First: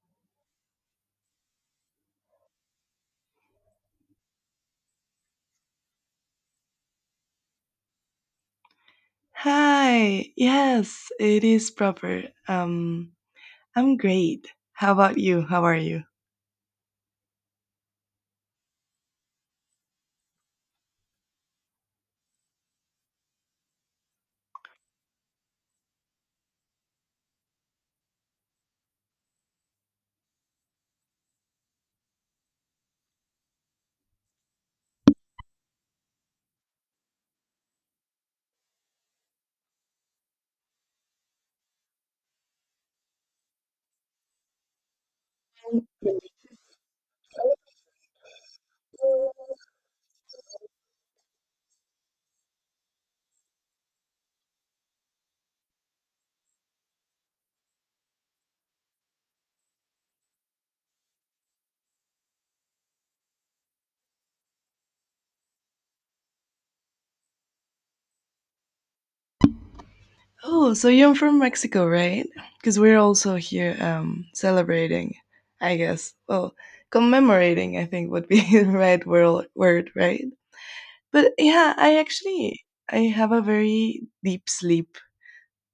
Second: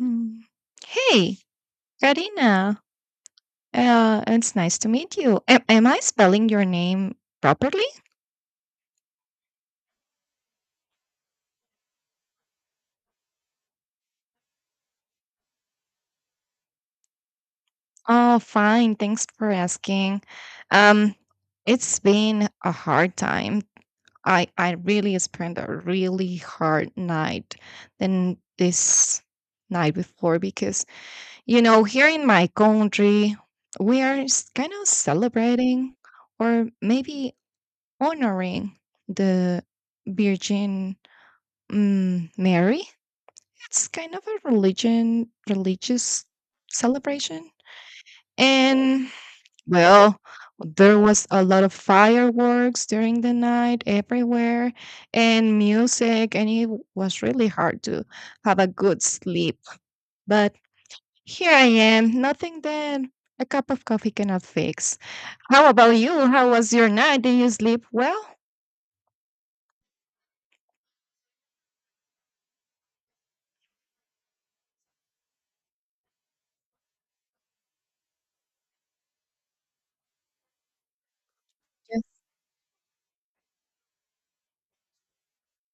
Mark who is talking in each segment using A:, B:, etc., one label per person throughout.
A: Mm. Hey, Karina. It's nice to meet you. Am I spelling your name properly?
B: Hi. Yes, it is proper. I'm great. How about you? How are you?
A: Oh, fine. Thanks for asking. Um, it's been a hard time. I really spent a really hard night than this night before because you know here in my country we are kind of celebrating or maybe honoring the Virgin Mary. It's kind of a religious celebration. And well, there was a lot of fireworks during the night everywhere and music, and it was really hard to have a good sleep. But here I am, nothing that a cup of coffee cannot fix. How about you? How was your night? Did you sleep well?
B: Oh, so you're from Mexico, right? Because we're also here celebrating, I guess. Well, commemorating, I think would be the right word, right? But yeah, I
A: Yes.
B: actually I have a very deep sleep,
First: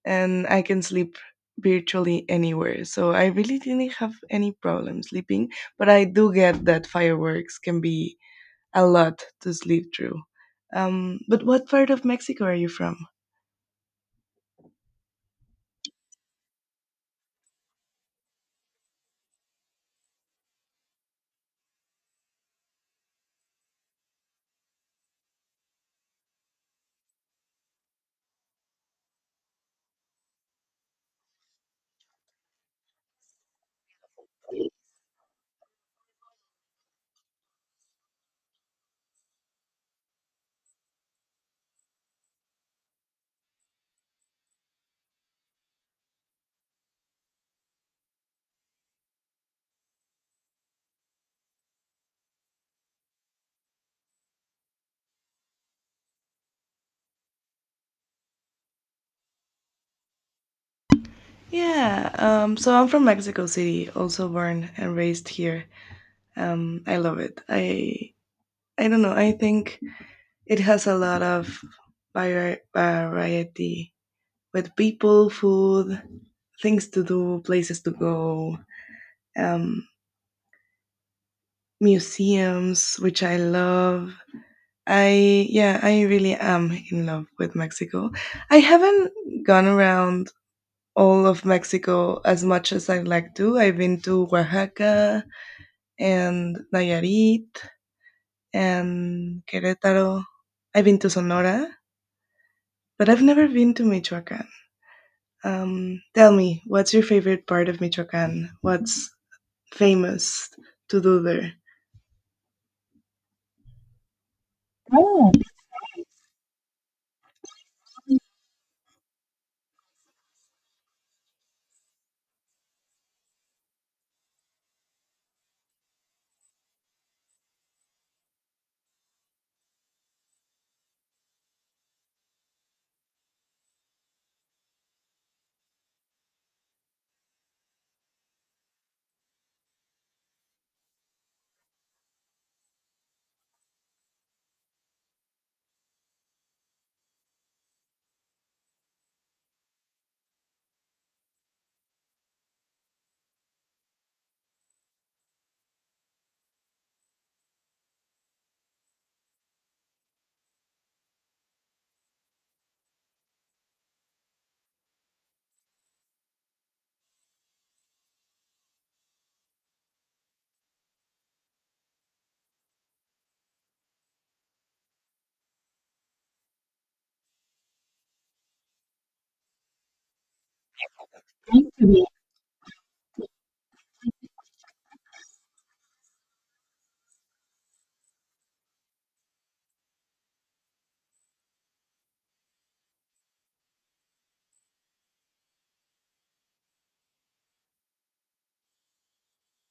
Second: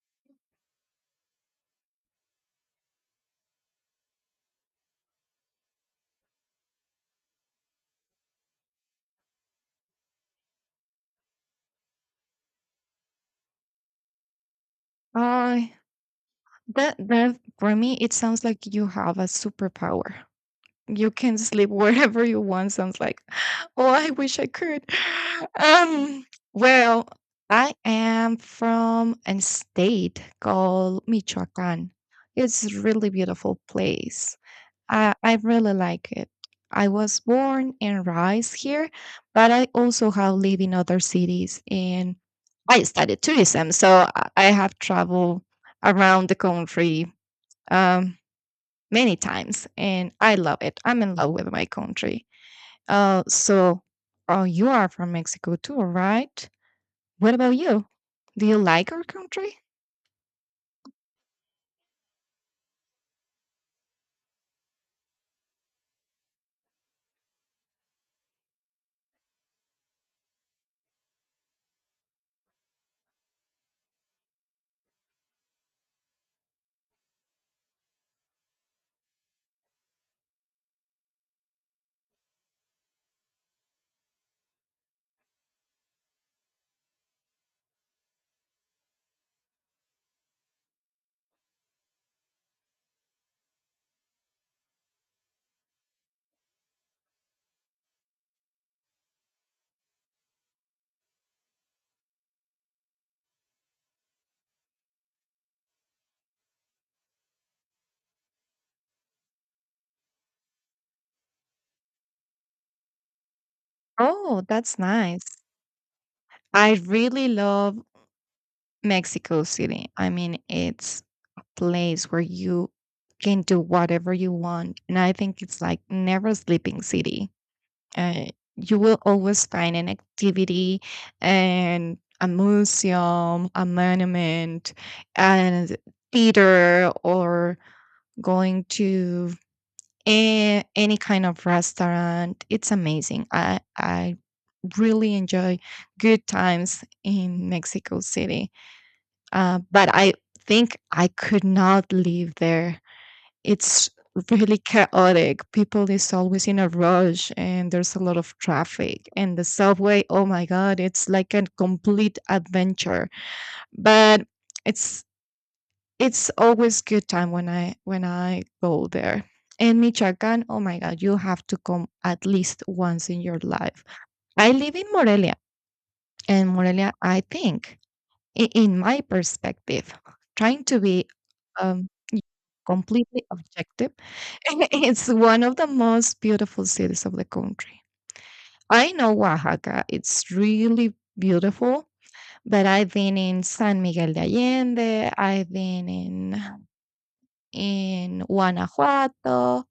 B: and I can sleep virtually anywhere. So I really didn't have any problem sleeping. But I do get that fireworks can be a lot to sleep through. But what part of Mexico are you from?
A: Uh, that for me, it sounds like you have a superpower. You can sleep wherever you want sounds like oh, I wish I could. um well, I am from a state called Michoacan. It's a really beautiful place. I really like it. I was born and raised here, but I also have lived in other cities, and I studied tourism, so I have traveled around the country, um many times, and I love it. I'm in love with my country. Uh, so, oh, you are from Mexico too, right? What about you? Do you like our country?
B: Yeah, so I'm from Mexico City, also born and raised here. I love it. I don't know. I think it has a lot of variety with people, food, things to do, places to go, um, museums, which I love. I yeah, I really am in love with Mexico. I haven't gone around all of Mexico as much as I like to. I've been to Oaxaca and Nayarit and Querétaro. I've been to Sonora, but I've never been to Michoacan. Tell me, what's your favorite part of Michoacan? What's famous to do there?
A: Oh, that's nice.
B: Oh,
A: I really love Mexico City. I mean, it's place where you can do whatever you want. And I think it's like never sleeping city. Uh, you will always find an activity and a museum, a monument, and theater, or going to any kind of restaurant. It's amazing. I really enjoy good times in Mexico City, but I think I could not live there. It's really chaotic. People is always in a rush and there's a lot of traffic. And the subway, oh my God, it's like a complete adventure. But it's it's always good time when I go there. And Michoacán, oh my God, you have to come at least once in your life. I live in Morelia, and Morelia, I think, in my perspective, trying to be
B: thank
A: um,
B: you.
A: completely objective. It's one of the most beautiful cities of the country. I know Oaxaca, it's really beautiful, but I've been in San Miguel de Allende, I've been in Guanajuato,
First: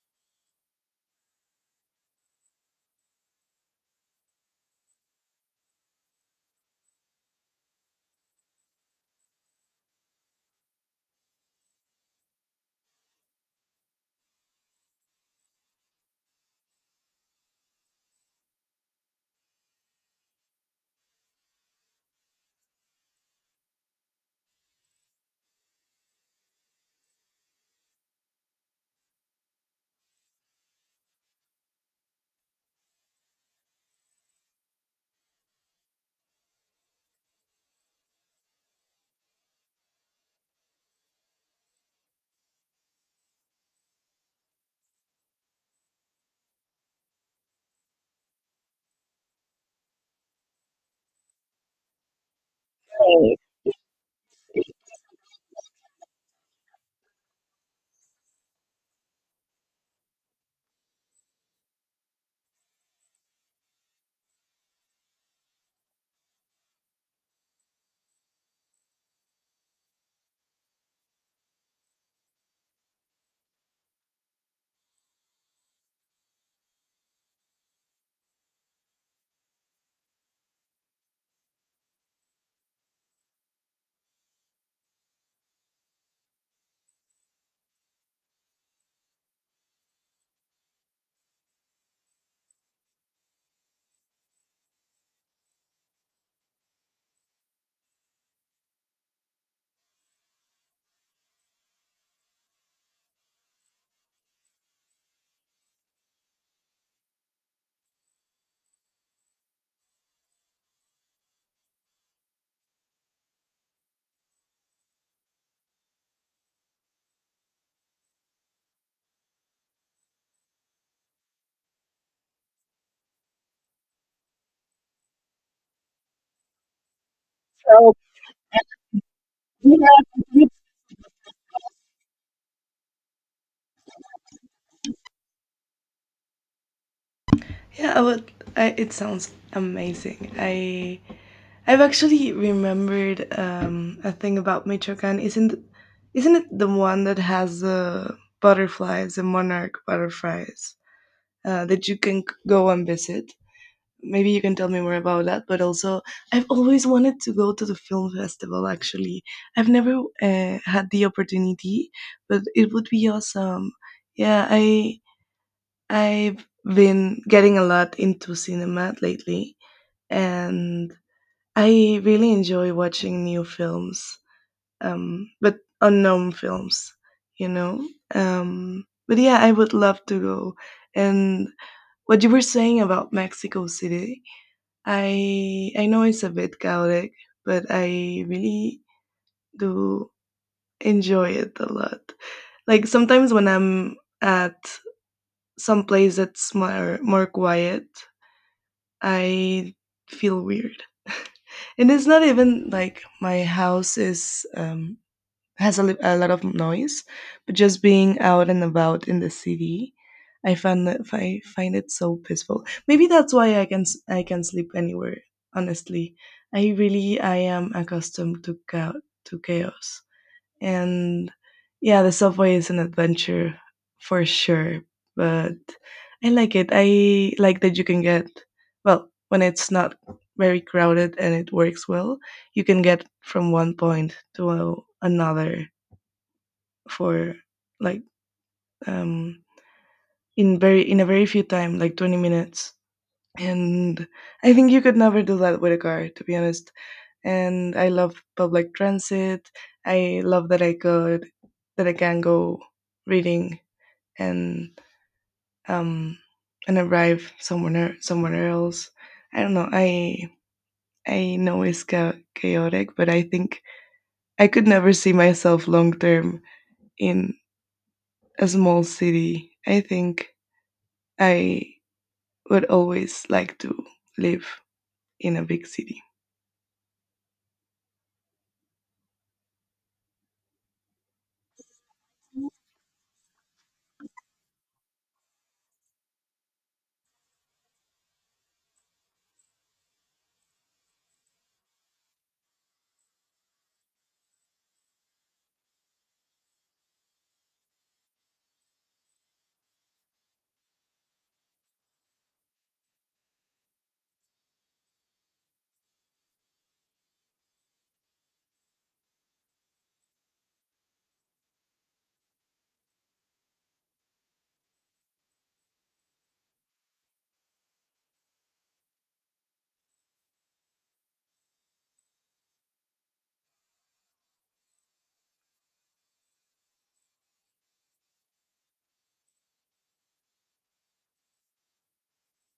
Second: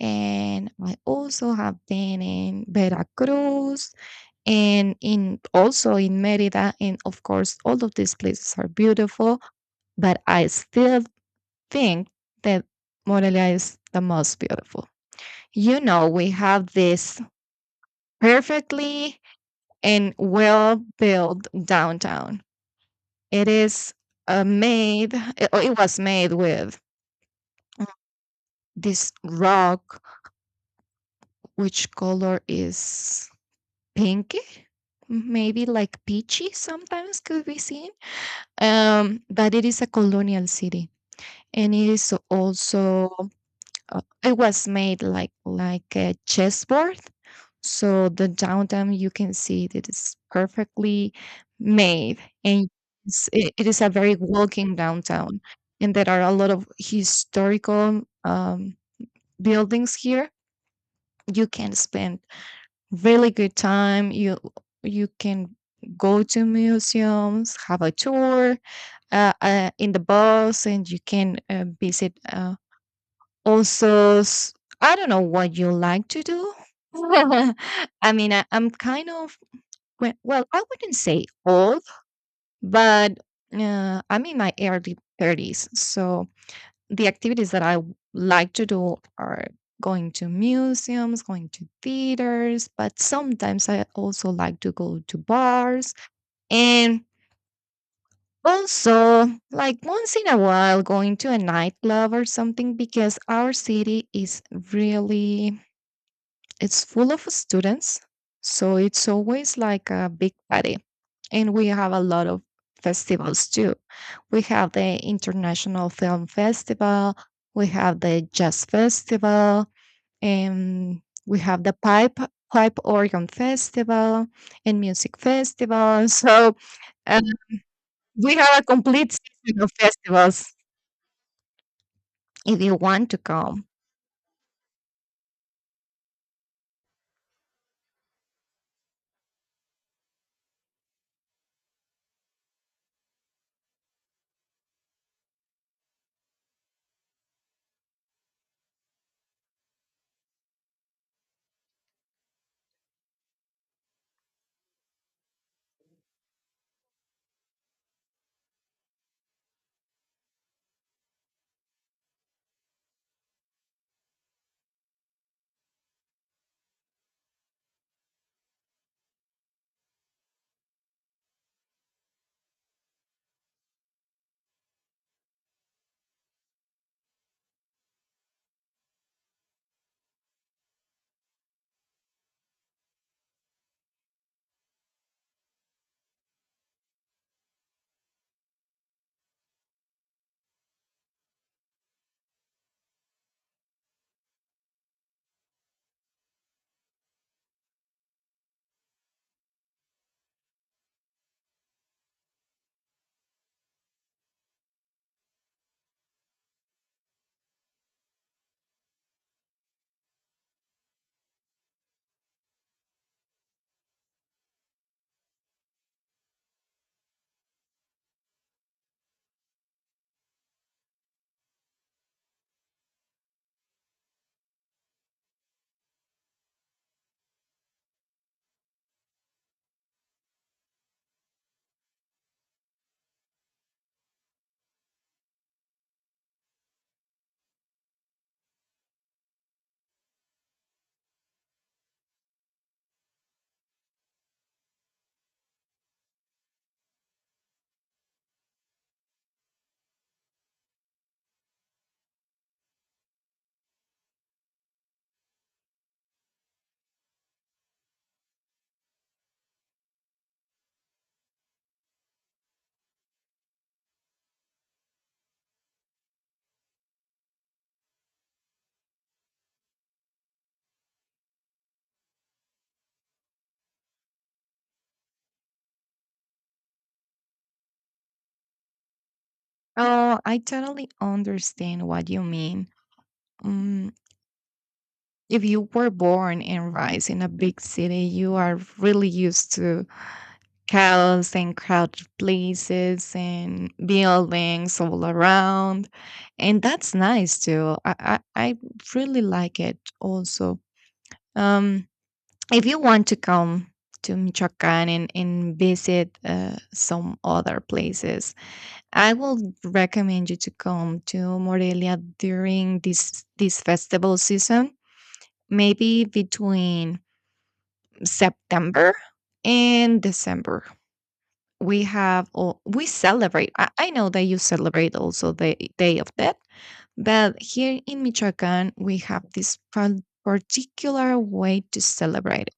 A: and I also have been in Veracruz, and in also in Merida, and of course, all of these places are beautiful, but I still think that Morelia is the most beautiful. You know, we have this perfectly and well built downtown. It is made, oh, it was made with this rock, which color is pinky, maybe like peachy sometimes could be seen. But it is a colonial city, and it is also it was made like a chessboard, so the downtown you can see that it's perfectly made. And it is a very walking downtown, and there are a lot of historical buildings here. You can spend really good time. You can go to museums, have a tour in the bus, and you can visit also, I don't know what you like to do. I mean, I'm kind of, well, I wouldn't say old, but I'm in my early 30s. So the activities that I like to do are going to museums, going to theaters, but sometimes I also like to go to bars, and also like once in a while going to a nightclub or something, because our city is really. It's full of students, so it's always like a big party. And we have a lot of festivals too. We have the International Film Festival, we have the Jazz Festival, and we have the Pipe Organ Festival and Music Festival. So uh, we have a complete season of festivals if you want to come.
B: Yeah, it sounds amazing. I've actually remembered a thing about Michoacan. Isn't it the one that has the butterflies, the monarch butterflies that you can go and visit? Maybe you can tell me more about that. But also, I've always wanted to go to the film festival. Actually, I've never had the opportunity, but it would be awesome. Yeah, I've been getting a lot into cinema lately, and I really enjoy watching new films, but unknown films, you know. But yeah, I would love to go. And what you were saying about Mexico City, I know it's a bit chaotic, but I really do enjoy it a lot. Like sometimes when I'm at some place that's more quiet, I feel weird. And it's not even like my house is. Has a lot of noise, but just being out and about in the city, I find it so peaceful. Maybe that's why I can sleep anywhere. Honestly, I am accustomed to chaos, to chaos, and yeah, the subway is an adventure for sure. But I like it. I like that you can get, well, when it's not very crowded and it works well. You can get from one point to another for like um in a very few time like 20 minutes, and I think you could never do that with a car, to be honest. And I love public transit. I love that I can go reading, and um and arrive somewhere else. I don't know. I know it's chaotic, but I think I could never see myself long term in a small city. I think I would always like to live in a big city.
A: Oh, I totally understand what you mean. Um, if you were born and raised in a big city, you are really used to chaos and crowded places and buildings all around. And that's nice too. I really like it also. Um, if you want to come to Michoacan, and visit some other places, I will recommend you to come to Morelia during this festival season, maybe between September and December. We have all, we celebrate. I know that you celebrate also the Day of Death, but here in Michoacan we have this particular way to celebrate,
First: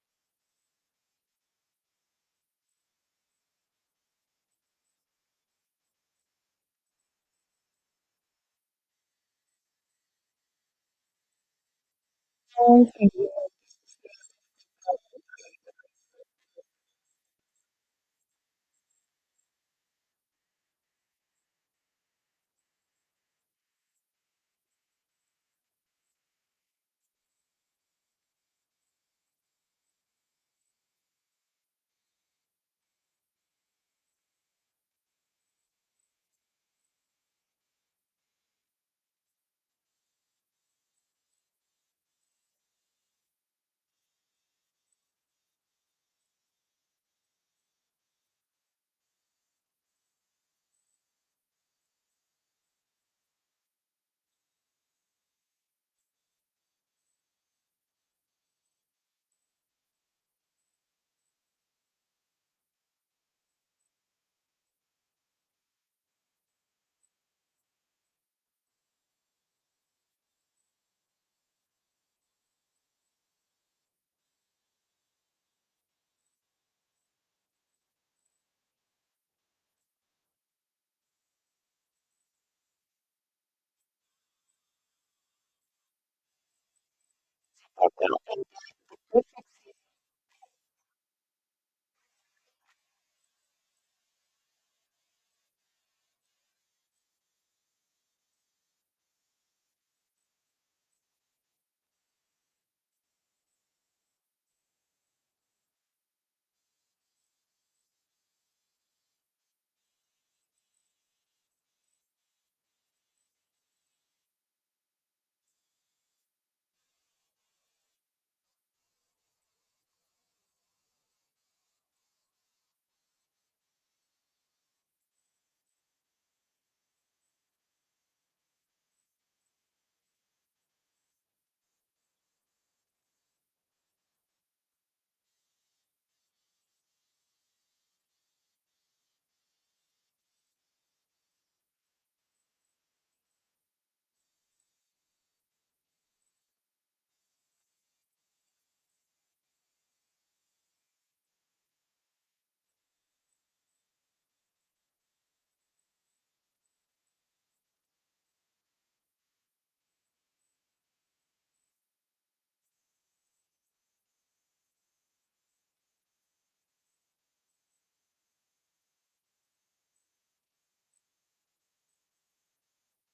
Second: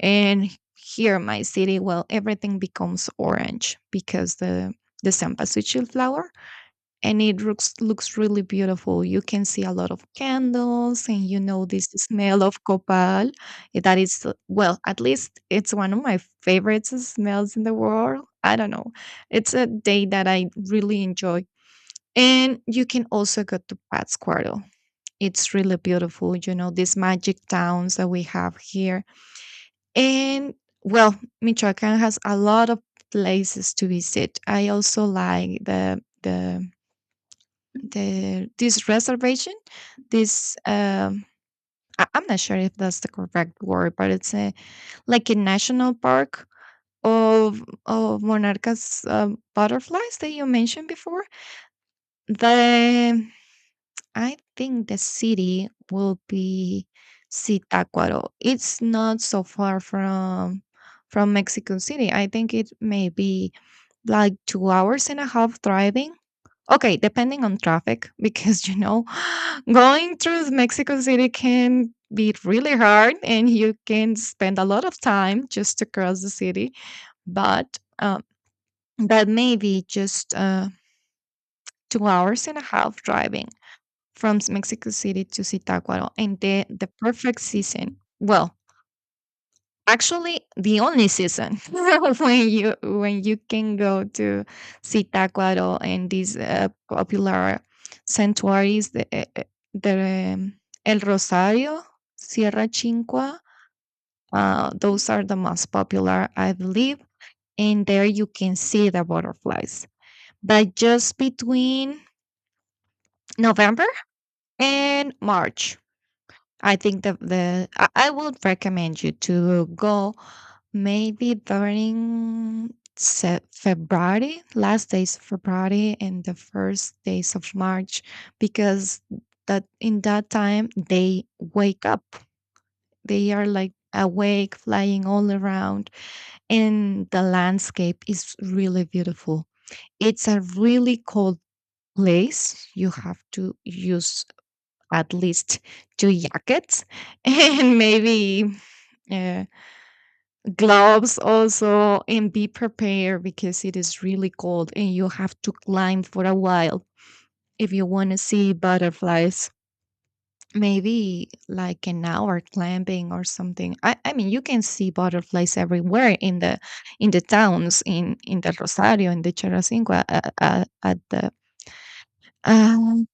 A: and here my city, well, everything becomes orange because the cempasúchil flower, and it looks really beautiful. You can see a lot of candles, and you know this smell of
B: Um,
A: copal, that is, well, at least it's one of my favorite smells in the world. I don't know, it's a day that I really enjoy. And you can also go to Pátzcuaro. It's really beautiful, you know, these magic towns that we have here. And well, Michoacan has a lot of places to visit. I also like the this reservation, this I'm not sure if that's the correct word, but it's a like a national park of monarchas, butterflies that you mentioned before. The I think the city will be Zitácuaro. It's not so far from Mexico City. I think it may be like 2 hours and a half driving. Okay, depending on traffic, because you know, going through Mexico City can be really hard, and you can spend a lot of time just to cross the city. But that may be just 2 hours and a half driving from Mexico City to Zitácuaro. And the perfect season, well, actually, the only season when you can go to Zitácuaro and these popular sanctuaries, the El Rosario, Sierra Chinqua. Those are the most popular, I believe, and there you can see the butterflies. But just between November and March, I think that the I would recommend you to go maybe during February, last days of February and the first days of March, because that in that time they wake up. They are like awake, flying all around, and the landscape is really beautiful. It's a really cold place. You have to use at least two jackets and maybe uh, gloves also, and be prepared because it is really cold, and you have to climb for a while if you want to see butterflies, maybe like an hour climbing or something. I mean you can see butterflies everywhere in the towns, in the rosario, in the cheracinqua, um,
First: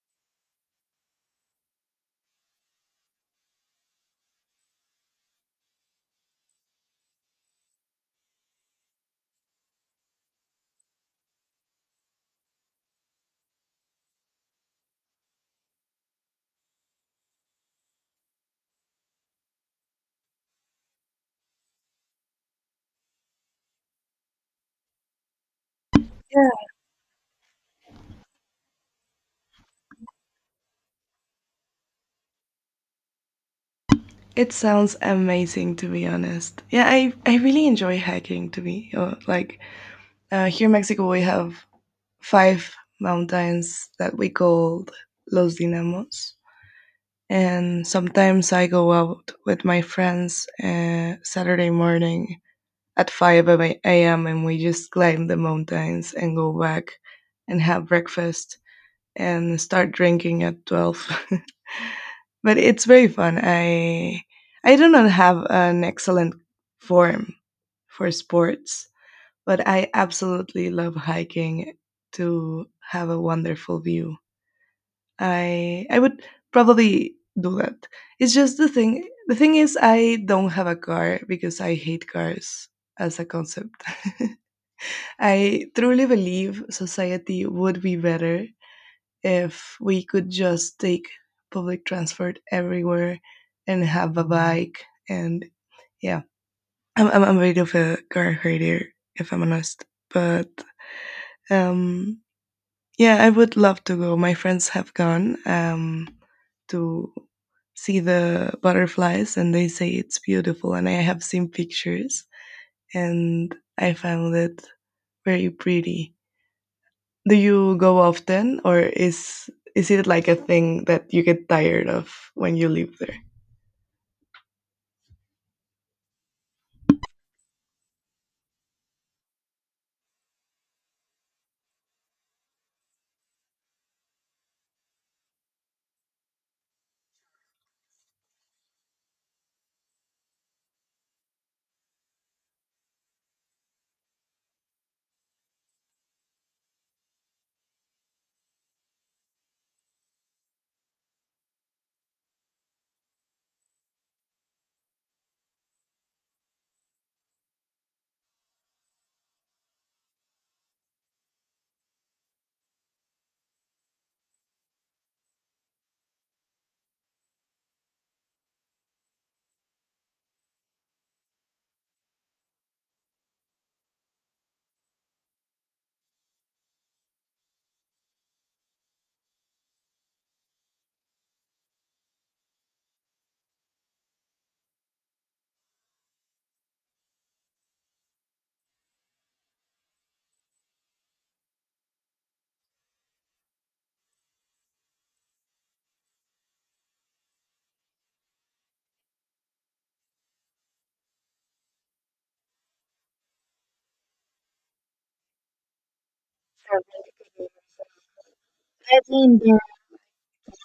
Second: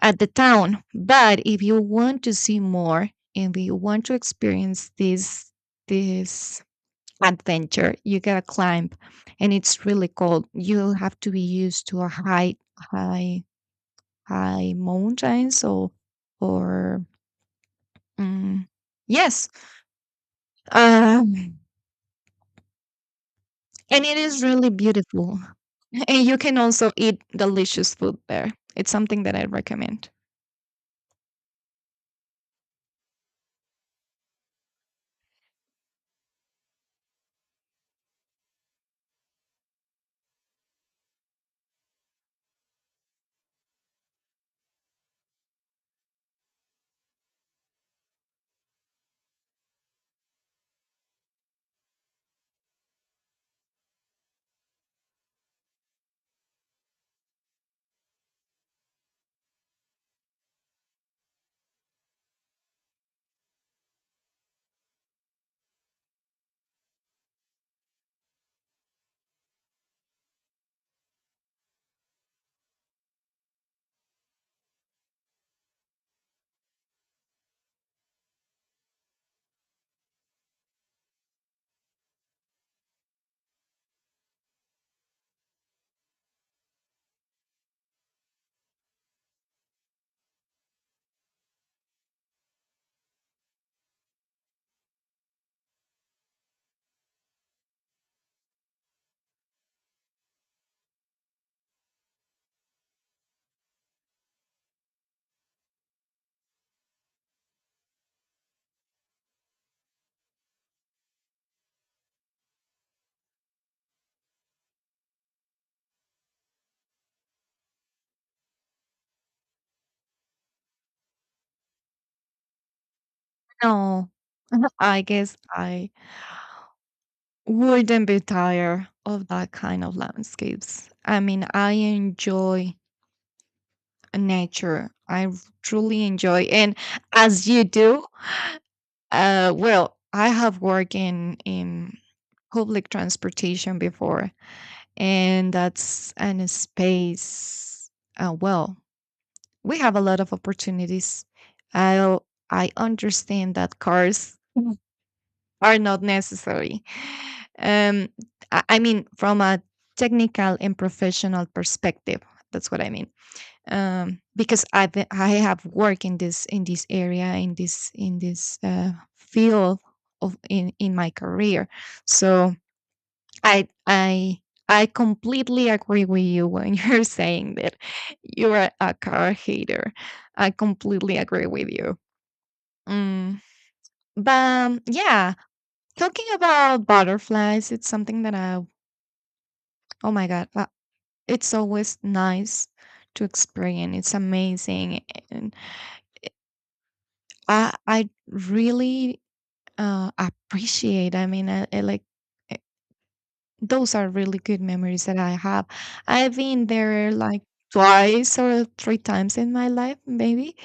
A: at the town. But if you want to see more, and if you want to experience this adventure, you gotta climb, and it's really cold. You'll have to be used to a high, high mountains, or mm yes, um, and it is really beautiful. And you
B: yeah,
A: can also eat delicious food there. It's something that I recommend.
B: it sounds amazing, to be honest. Yeah, I really enjoy hiking, to be like, here in Mexico, we have 5 mountains that we call Los Dinamos. And sometimes I go out with my friends Saturday morning at 5 a.m. and we just climb the mountains and go back and have breakfast and start drinking at 12. But it's very fun. I do not have an excellent form for sports, but I absolutely love hiking to have a wonderful view. I would probably do that. It's just the thing is I don't have a car because I hate cars as a concept. I truly believe society would be better if we could just take public transport everywhere and have a bike, and yeah, I'm a bit of a car herder, if I'm honest. But um yeah, I would love to go. My friends have gone to see the butterflies, and they say it's beautiful, and I have seen pictures, and I found it very pretty. Do you go often, or is it like a thing that you get tired of when you live there?
A: No, I guess I wouldn't be tired of that kind of landscapes. I mean, I enjoy nature. I truly enjoy, and as you do, well, I have worked in public transportation before, and that's an space. Well, we have a lot of opportunities. I I understand that cars are not necessary. Um, I mean, from a technical and professional perspective, that's what I mean. Because I have worked in this area, in this field of in my career, so I I. I completely agree with you when you're saying that you are a car hater. I completely agree with you. Mm. But yeah, talking about butterflies, it's something that oh my God, it's always nice to experience. It's amazing. And I really appreciate, I mean, I like, eh, those are really good memories that I have. I've been there like twice or three times in my life, maybe.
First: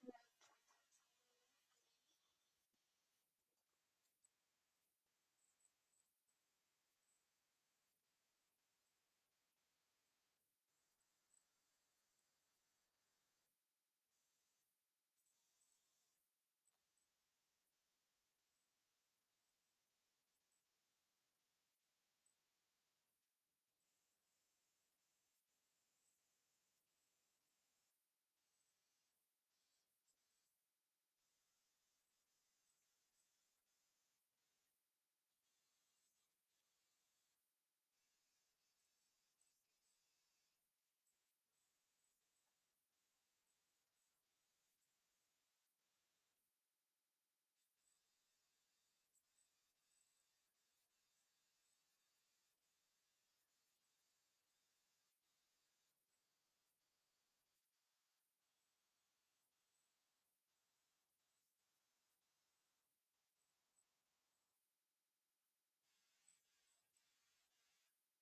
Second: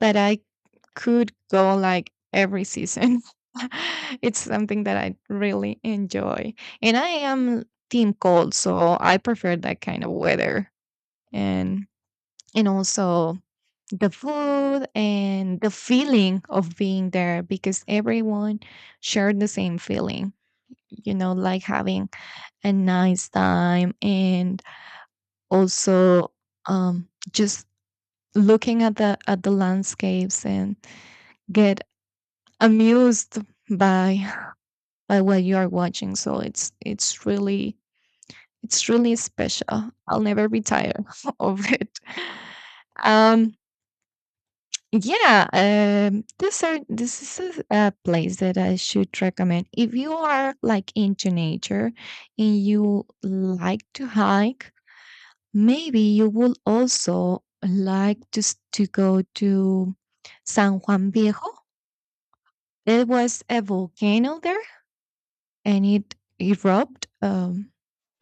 A: That I could go like every season. It's something that I really enjoy. And I am team cold, so I prefer that kind of weather. And also the food and the feeling of being there, because everyone shared the same feeling. You know, like having a nice time, and also just looking at the landscapes, and get amused by what you are watching. So it's really, it's really special. I'll never be tired of it. Um, yeah, this is a place that I should recommend if you are like into nature and you like to hike. Maybe you will also like to to go to San Juan Viejo. There was a volcano there, and it erupted,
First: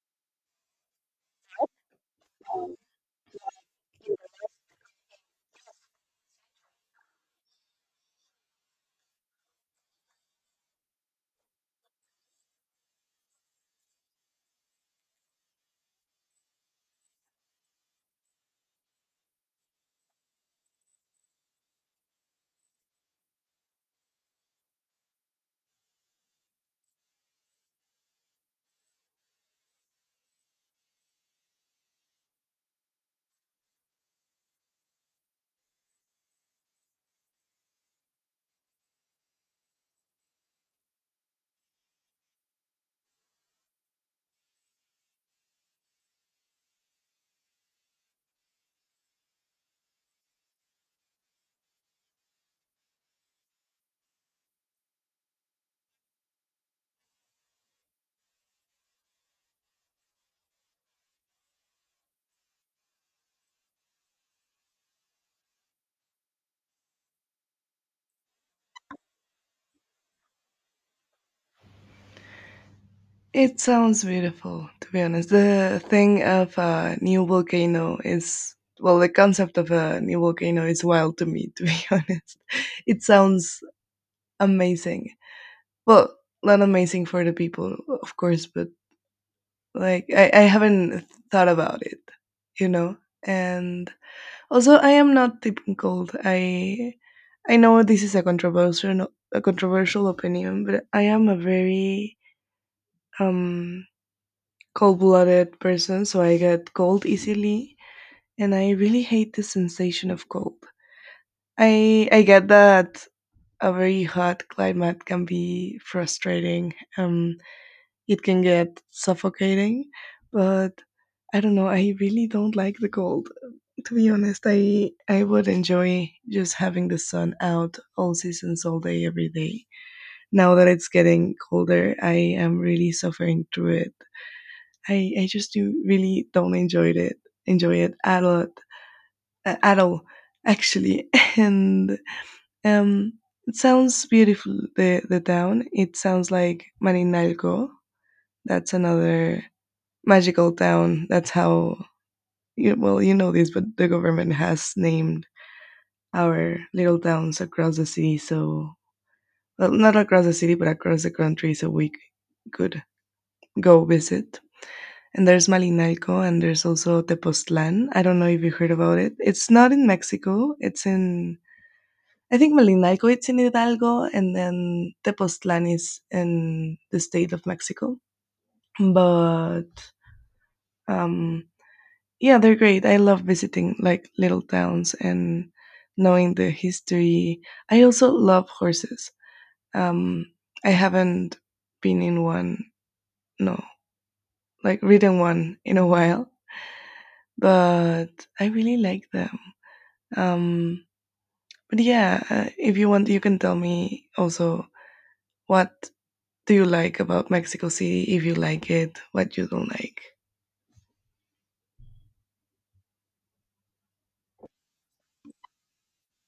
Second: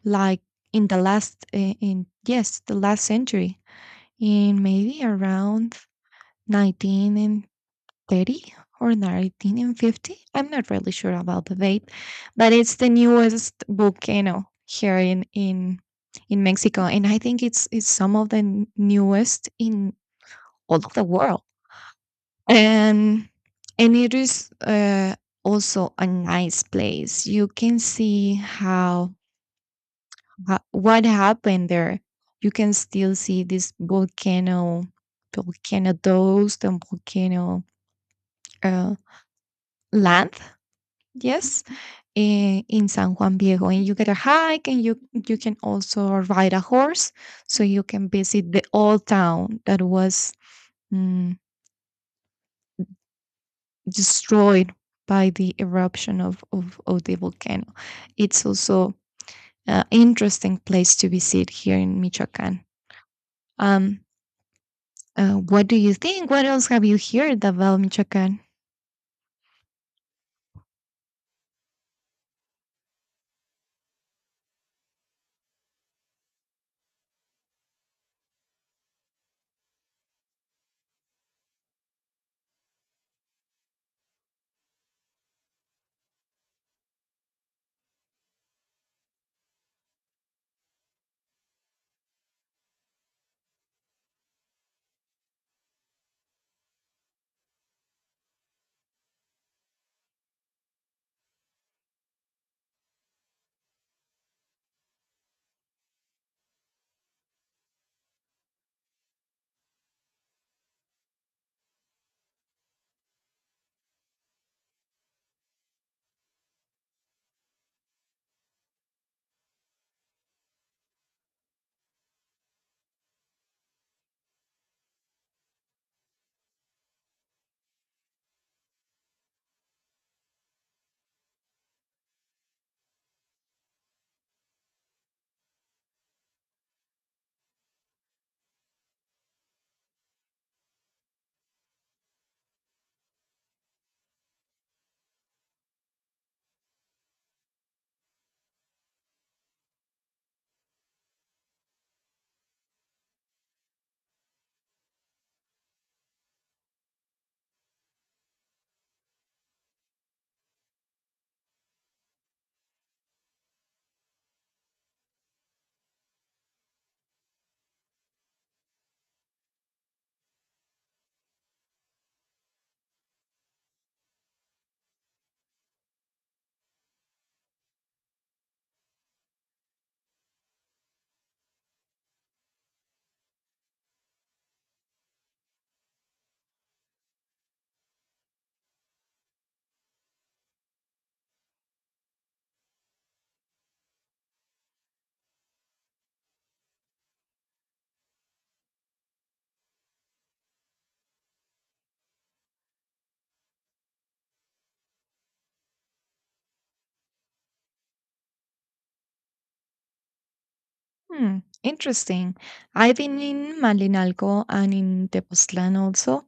A: like, in the last, in yes, the last century, in maybe around 19 and 30 or 19 and 50. I'm not really sure about the date, but it's the newest volcano here in Mexico, and I think it's some of the newest in all of the world. And and it is, also a nice place. You can see what happened there. You can still see this volcano, volcano dust, and volcano uh, land. Yes, in San Juan Viejo, and you get a hike, and you can also ride a horse, so you can visit the old town that was, mm, destroyed by the eruption of the volcano. It's also an interesting place to visit here in Michoacan. Um, what do you think? What else have you heard about Michoacán?
B: It sounds beautiful, to be honest. The thing of a new volcano is, well, the concept of a new volcano is wild to me, to be honest. It sounds amazing. Well, not amazing for the people, of course, but like I haven't thought about it, you know? And also, I am not typical. I know this is a controversial opinion, but I am a very um cold blooded person, so I get cold easily, and I really hate the sensation of cold. I get that a very hot climate can be frustrating. It can get suffocating, but I don't know. I really don't like the cold. To be honest, I would enjoy just having the sun out all seasons, all day, every day. Now that it's getting colder, I am really suffering through it. I just do really don't enjoy it at all, actually. And um, it sounds beautiful. The town. It sounds like Maninalco. That's another magical town. That's how well, you know this, but the government has named our little towns across the city. So, well, not across the city, but across the country, so we could go visit. And there's Malinalco, and there's also Tepoztlan. I don't know if you heard about it. It's not in Mexico. It's in, I think Malinalco, it's in Hidalgo, and then Tepoztlan is in the state of Mexico. But um, yeah, they're great. I love visiting like little towns and knowing the history. I also love horses. Um, I haven't been in one, no, like written one in a while, but I really like them. Um, but yeah, if you want, you can tell me also what do you like about Mexico City, if you like it, what you don't like.
A: Hmm, interesting. I've been in Malinalco and in Tepoztlán also.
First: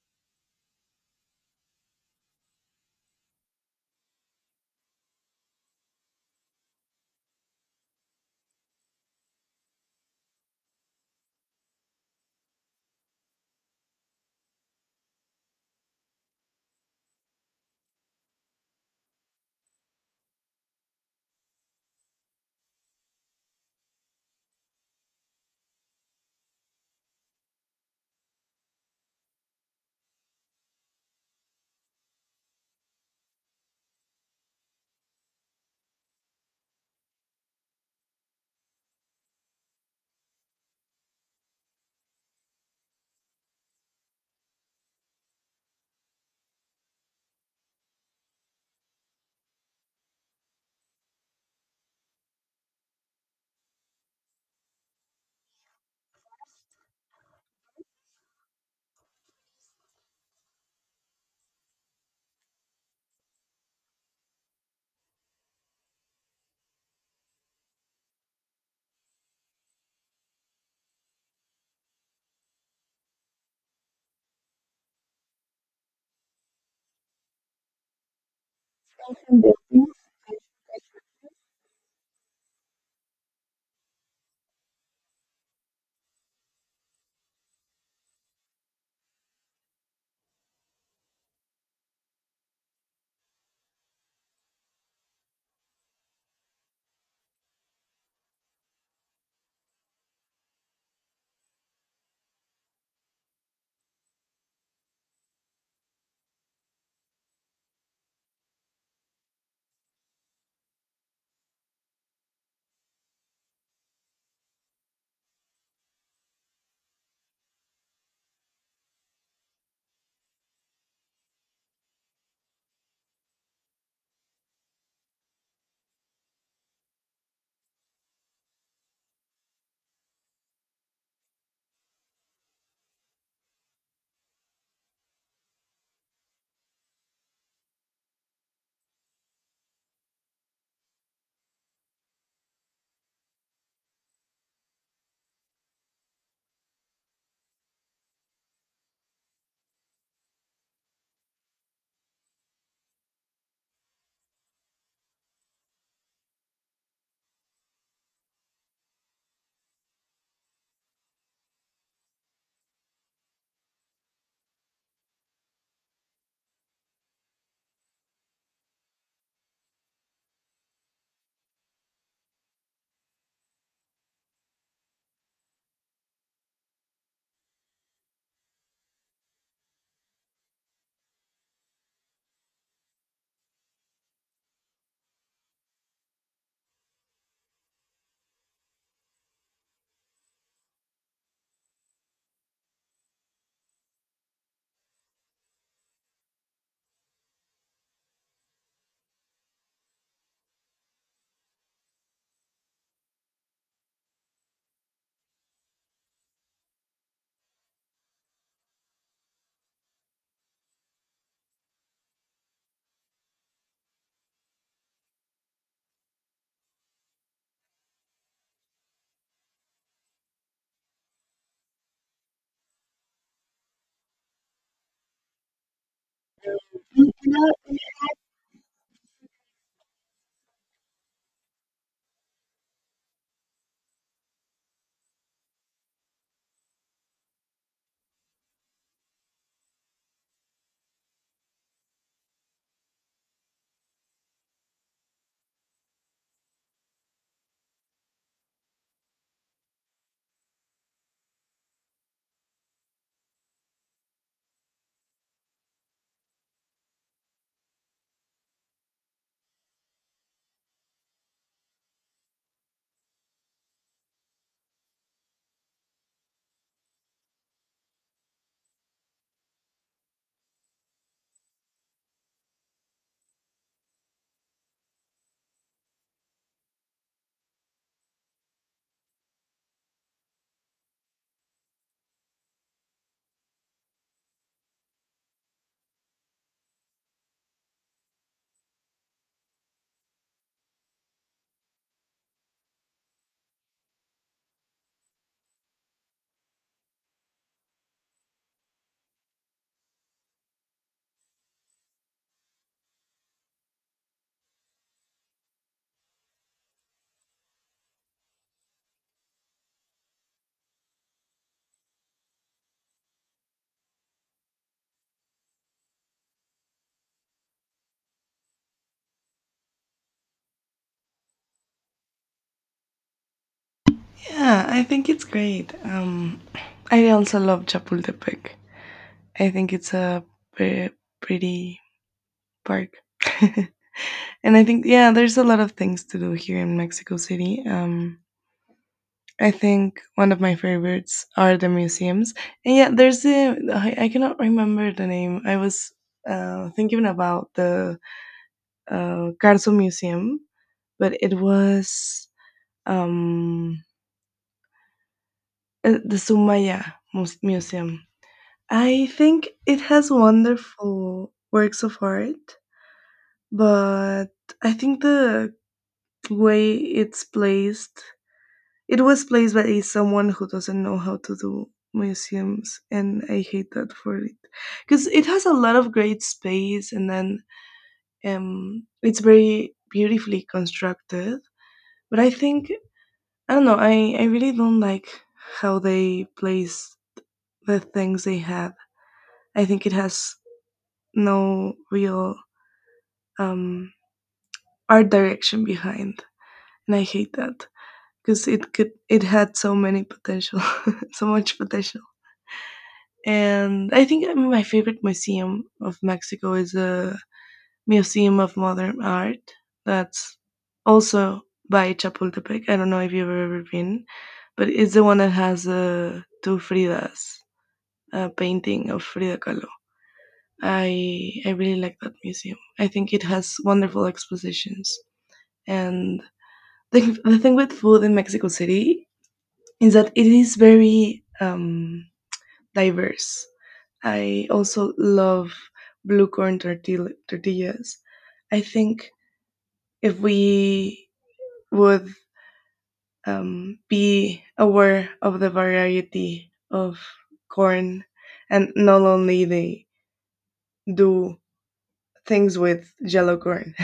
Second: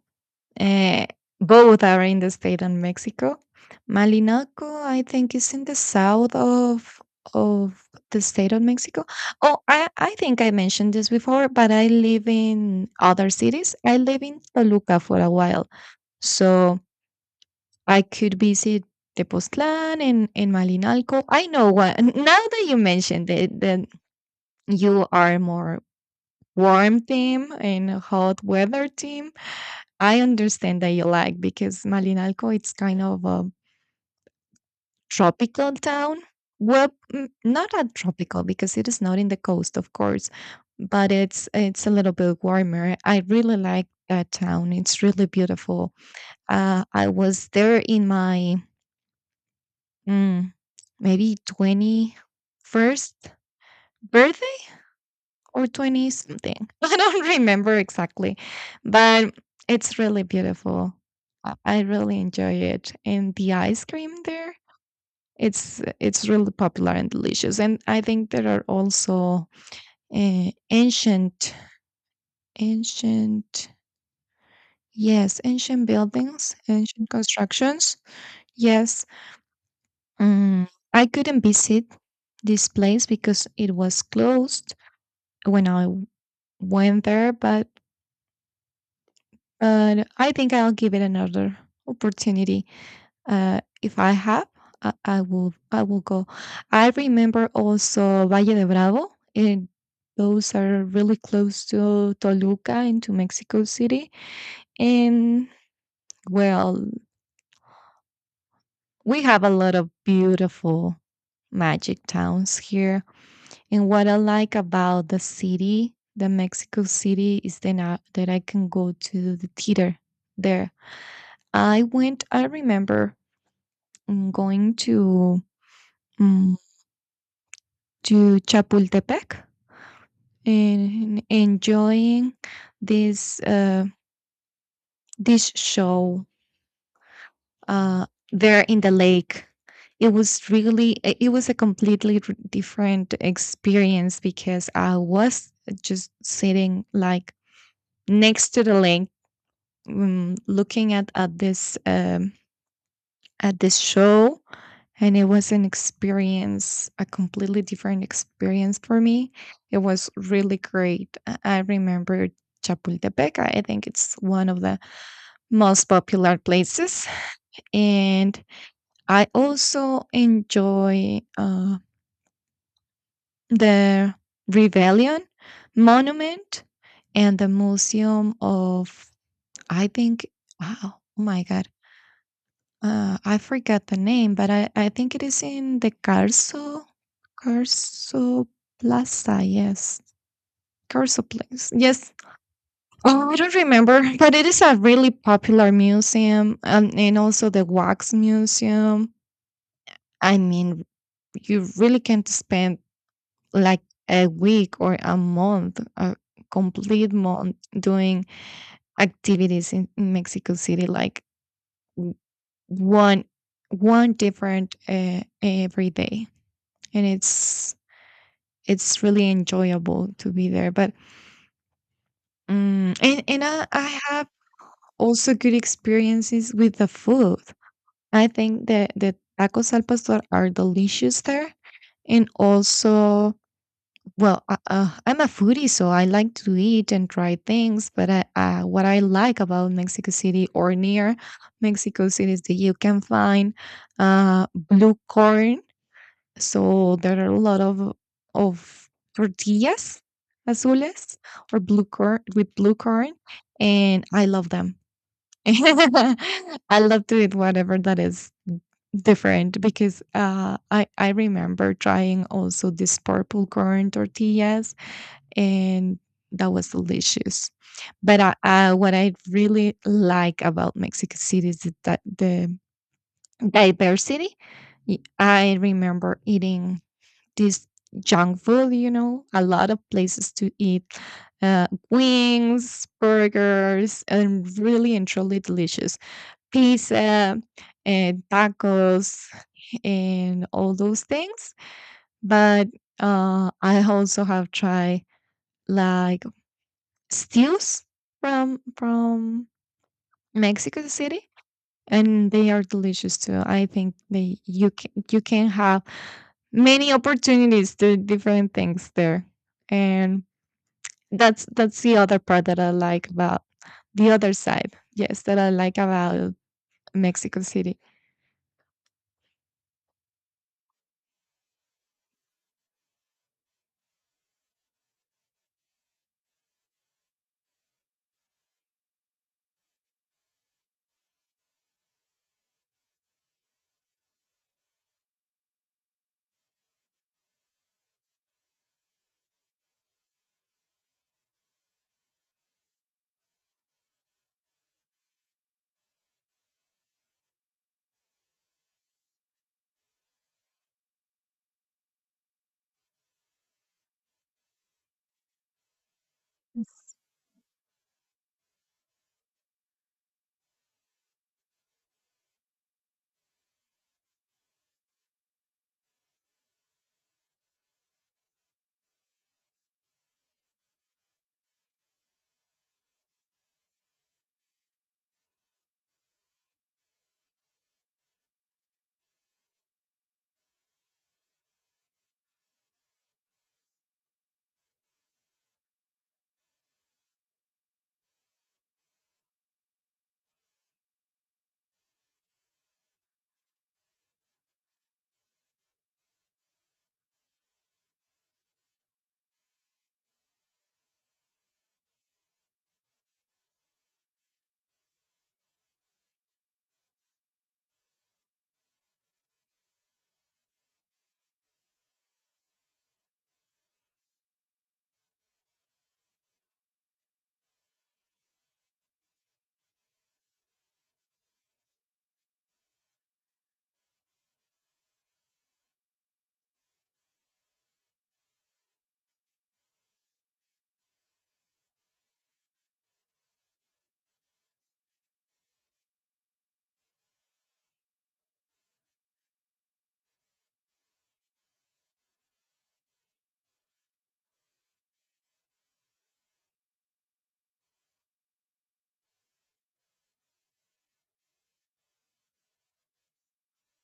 A: Uh, Both are in the state of Mexico. Malinalco, I think, is in the south of the state of Mexico. Oh, I think I mentioned this before, but I live in other cities. I live in Toluca for a while. So I could visit Tepoztlán and Malinalco. I know what. Now that you mentioned it, that you are more warm team and hot weather team, I understand that you like, because Malinalco, it's kind of a tropical town. Well, not a tropical because it is not in the coast, of course, but it's a little bit warmer. I really like that town. It's really beautiful. I was there in my, mm, maybe 21st birthday, or 20 something. I don't remember exactly, but it's really beautiful. I really enjoy it. And the ice cream there, it's really popular and delicious. And I think there are also, uh, ancient ancient, yes, ancient buildings, ancient constructions. Yes. Mm, I couldn't visit this place because it was closed when I went there, but I think I'll give it another opportunity. If I have, I will go. I remember also Valle de Bravo, and those are really close to Toluca and to Mexico City. And well, we have a lot of beautiful magic towns here. And what I like about the city, the Mexico City, is then that I can go to the theater there. I went, I remember, going mm, to Chapultepec, and enjoying this uh, this show, uh, there in the lake. It was it was a completely different experience because I was just sitting, like, next to the lake, looking at this show, and it was an experience, a completely different experience for me. It was really great. I remember Chapultepec. I think it's one of the most popular places, and I also enjoy, the Rebellion Monument and the Museum of. I think. Wow. Oh my God. I forgot the name, but I think it is in the Carso Plaza. Yes, Carso Place. Yes. Oh, I don't remember, but it is a really popular museum, and also the Wax Museum. I mean, you really can't spend, like, a week or a month, a complete month, doing activities in Mexico City, like, w- one one different, every day. And it's really enjoyable to be there. But, and I have also good experiences with the food. I think that the tacos al pastor are delicious there, and also, well, I'm a foodie, so I like to eat and try things. But what I like about Mexico City, or near Mexico City, is that you can find, blue corn. So there are a lot of tortillas azules, or blue corn, with blue corn, and I love them. I love to eat whatever that is different, because, I remember trying also these purple corn tortillas, and that was delicious. But what I really like about Mexico City is that the diversity. I remember eating this junk food, you know, a lot of places to eat, wings, burgers, and really and truly delicious pizza and tacos and all those things. But, I also have tried, like, stews from Mexico City, and they are delicious too. I think they you can have many opportunities to do different things there, and that's the other part that I like about the other side. Yes, that I like about Mexico City.
B: Yeah, I think it's great. I also love Chapultepec. I think it's a pre- pretty park. And I think, yeah, there's a lot of things to do here in Mexico City. I think one of my favorites are the museums. And yeah, I cannot remember the name. I was thinking about the Carso Museum, but it was um, the Sumaya Museum. I think it has wonderful works of art, but I think the way it's placed it was placed by someone who doesn't know how to do museums, and I hate that for it because it has a lot of great space, and then it's very beautifully constructed. But I think I don't know. I really don't like how they place the things they have. I think it has no real um, art direction behind, and I hate that because it had so many potential, so much potential. And I think my favorite museum of Mexico is the Museum of Modern Art. That's also by Chapultepec. I don't know if you've ever been, but it's the one that has two Fridas, a painting of Frida Kahlo. I really like that museum. I think it has wonderful expositions. And the thing with food in Mexico City is that it is very diverse. I also love blue corn tortillas. I think if we would be aware of the variety of corn, and not only they do things with yellow corn,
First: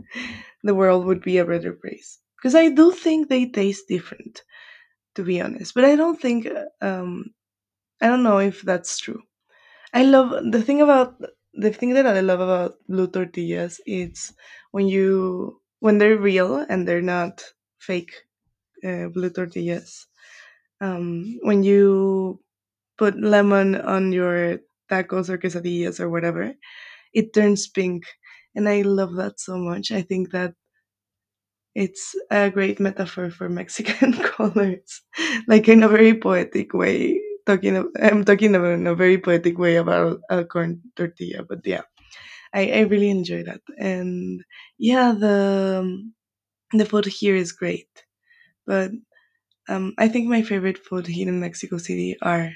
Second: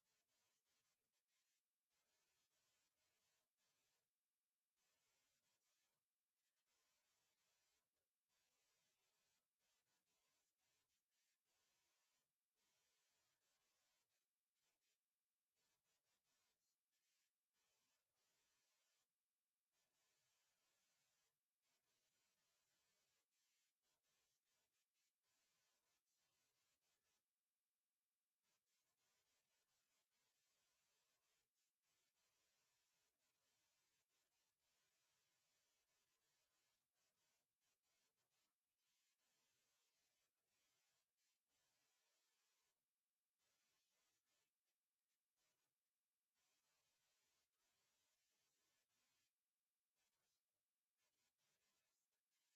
B: the world would be a better place. Because I do think they taste different, to be honest. But I don't think, I don't know if that's true. I love the thing that I love about blue tortillas. It's when they're real and they're not fake blue tortillas. When you put lemon on your tacos or quesadillas or whatever, it turns pink, and I love that so much. I think that it's a great metaphor for Mexican colors, like in a very poetic way. I'm talking about in a very poetic way about a corn tortilla, but yeah, I really enjoy that, and yeah, the food here is great. But I think my favorite food here in Mexico City are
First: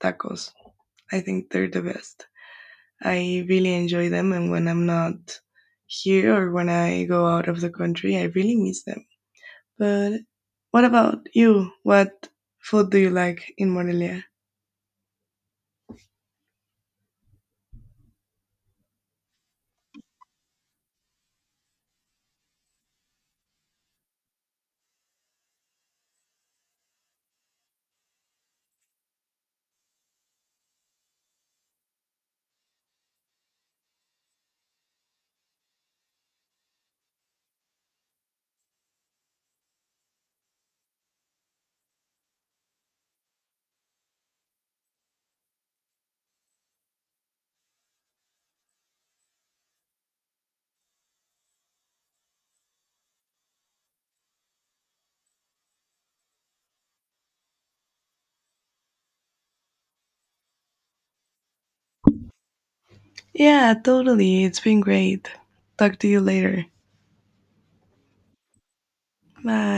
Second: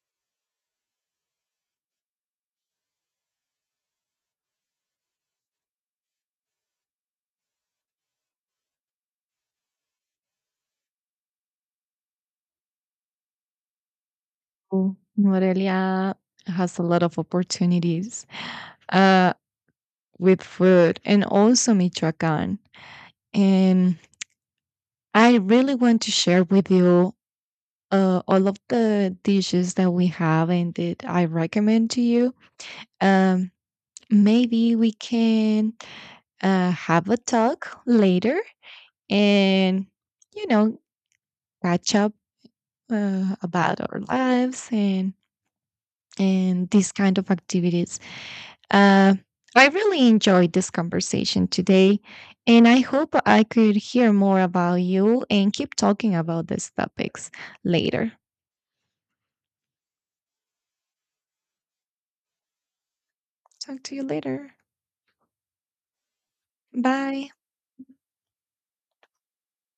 B: tacos. I think they're the best. I really enjoy them, and when I'm not here or when I go out of the country, I really miss them. But what about you? What food do you like in Morelia?
A: Mm. Morelia has a lot of opportunities, uh, with food, and also Michoacan. And I really want to share with you, all of the dishes that we have and that I recommend to you. Um, Maybe we can, have a talk later, and, you know, catch up, about our lives and these kind of activities. Uh, I really enjoyed this conversation today, and I hope I could hear more about you and keep talking about these topics later.
B: Yeah,
A: Talk to you
B: totally.
A: later.
B: It's been great. Talk to you later.
A: Bye.
B: Bye.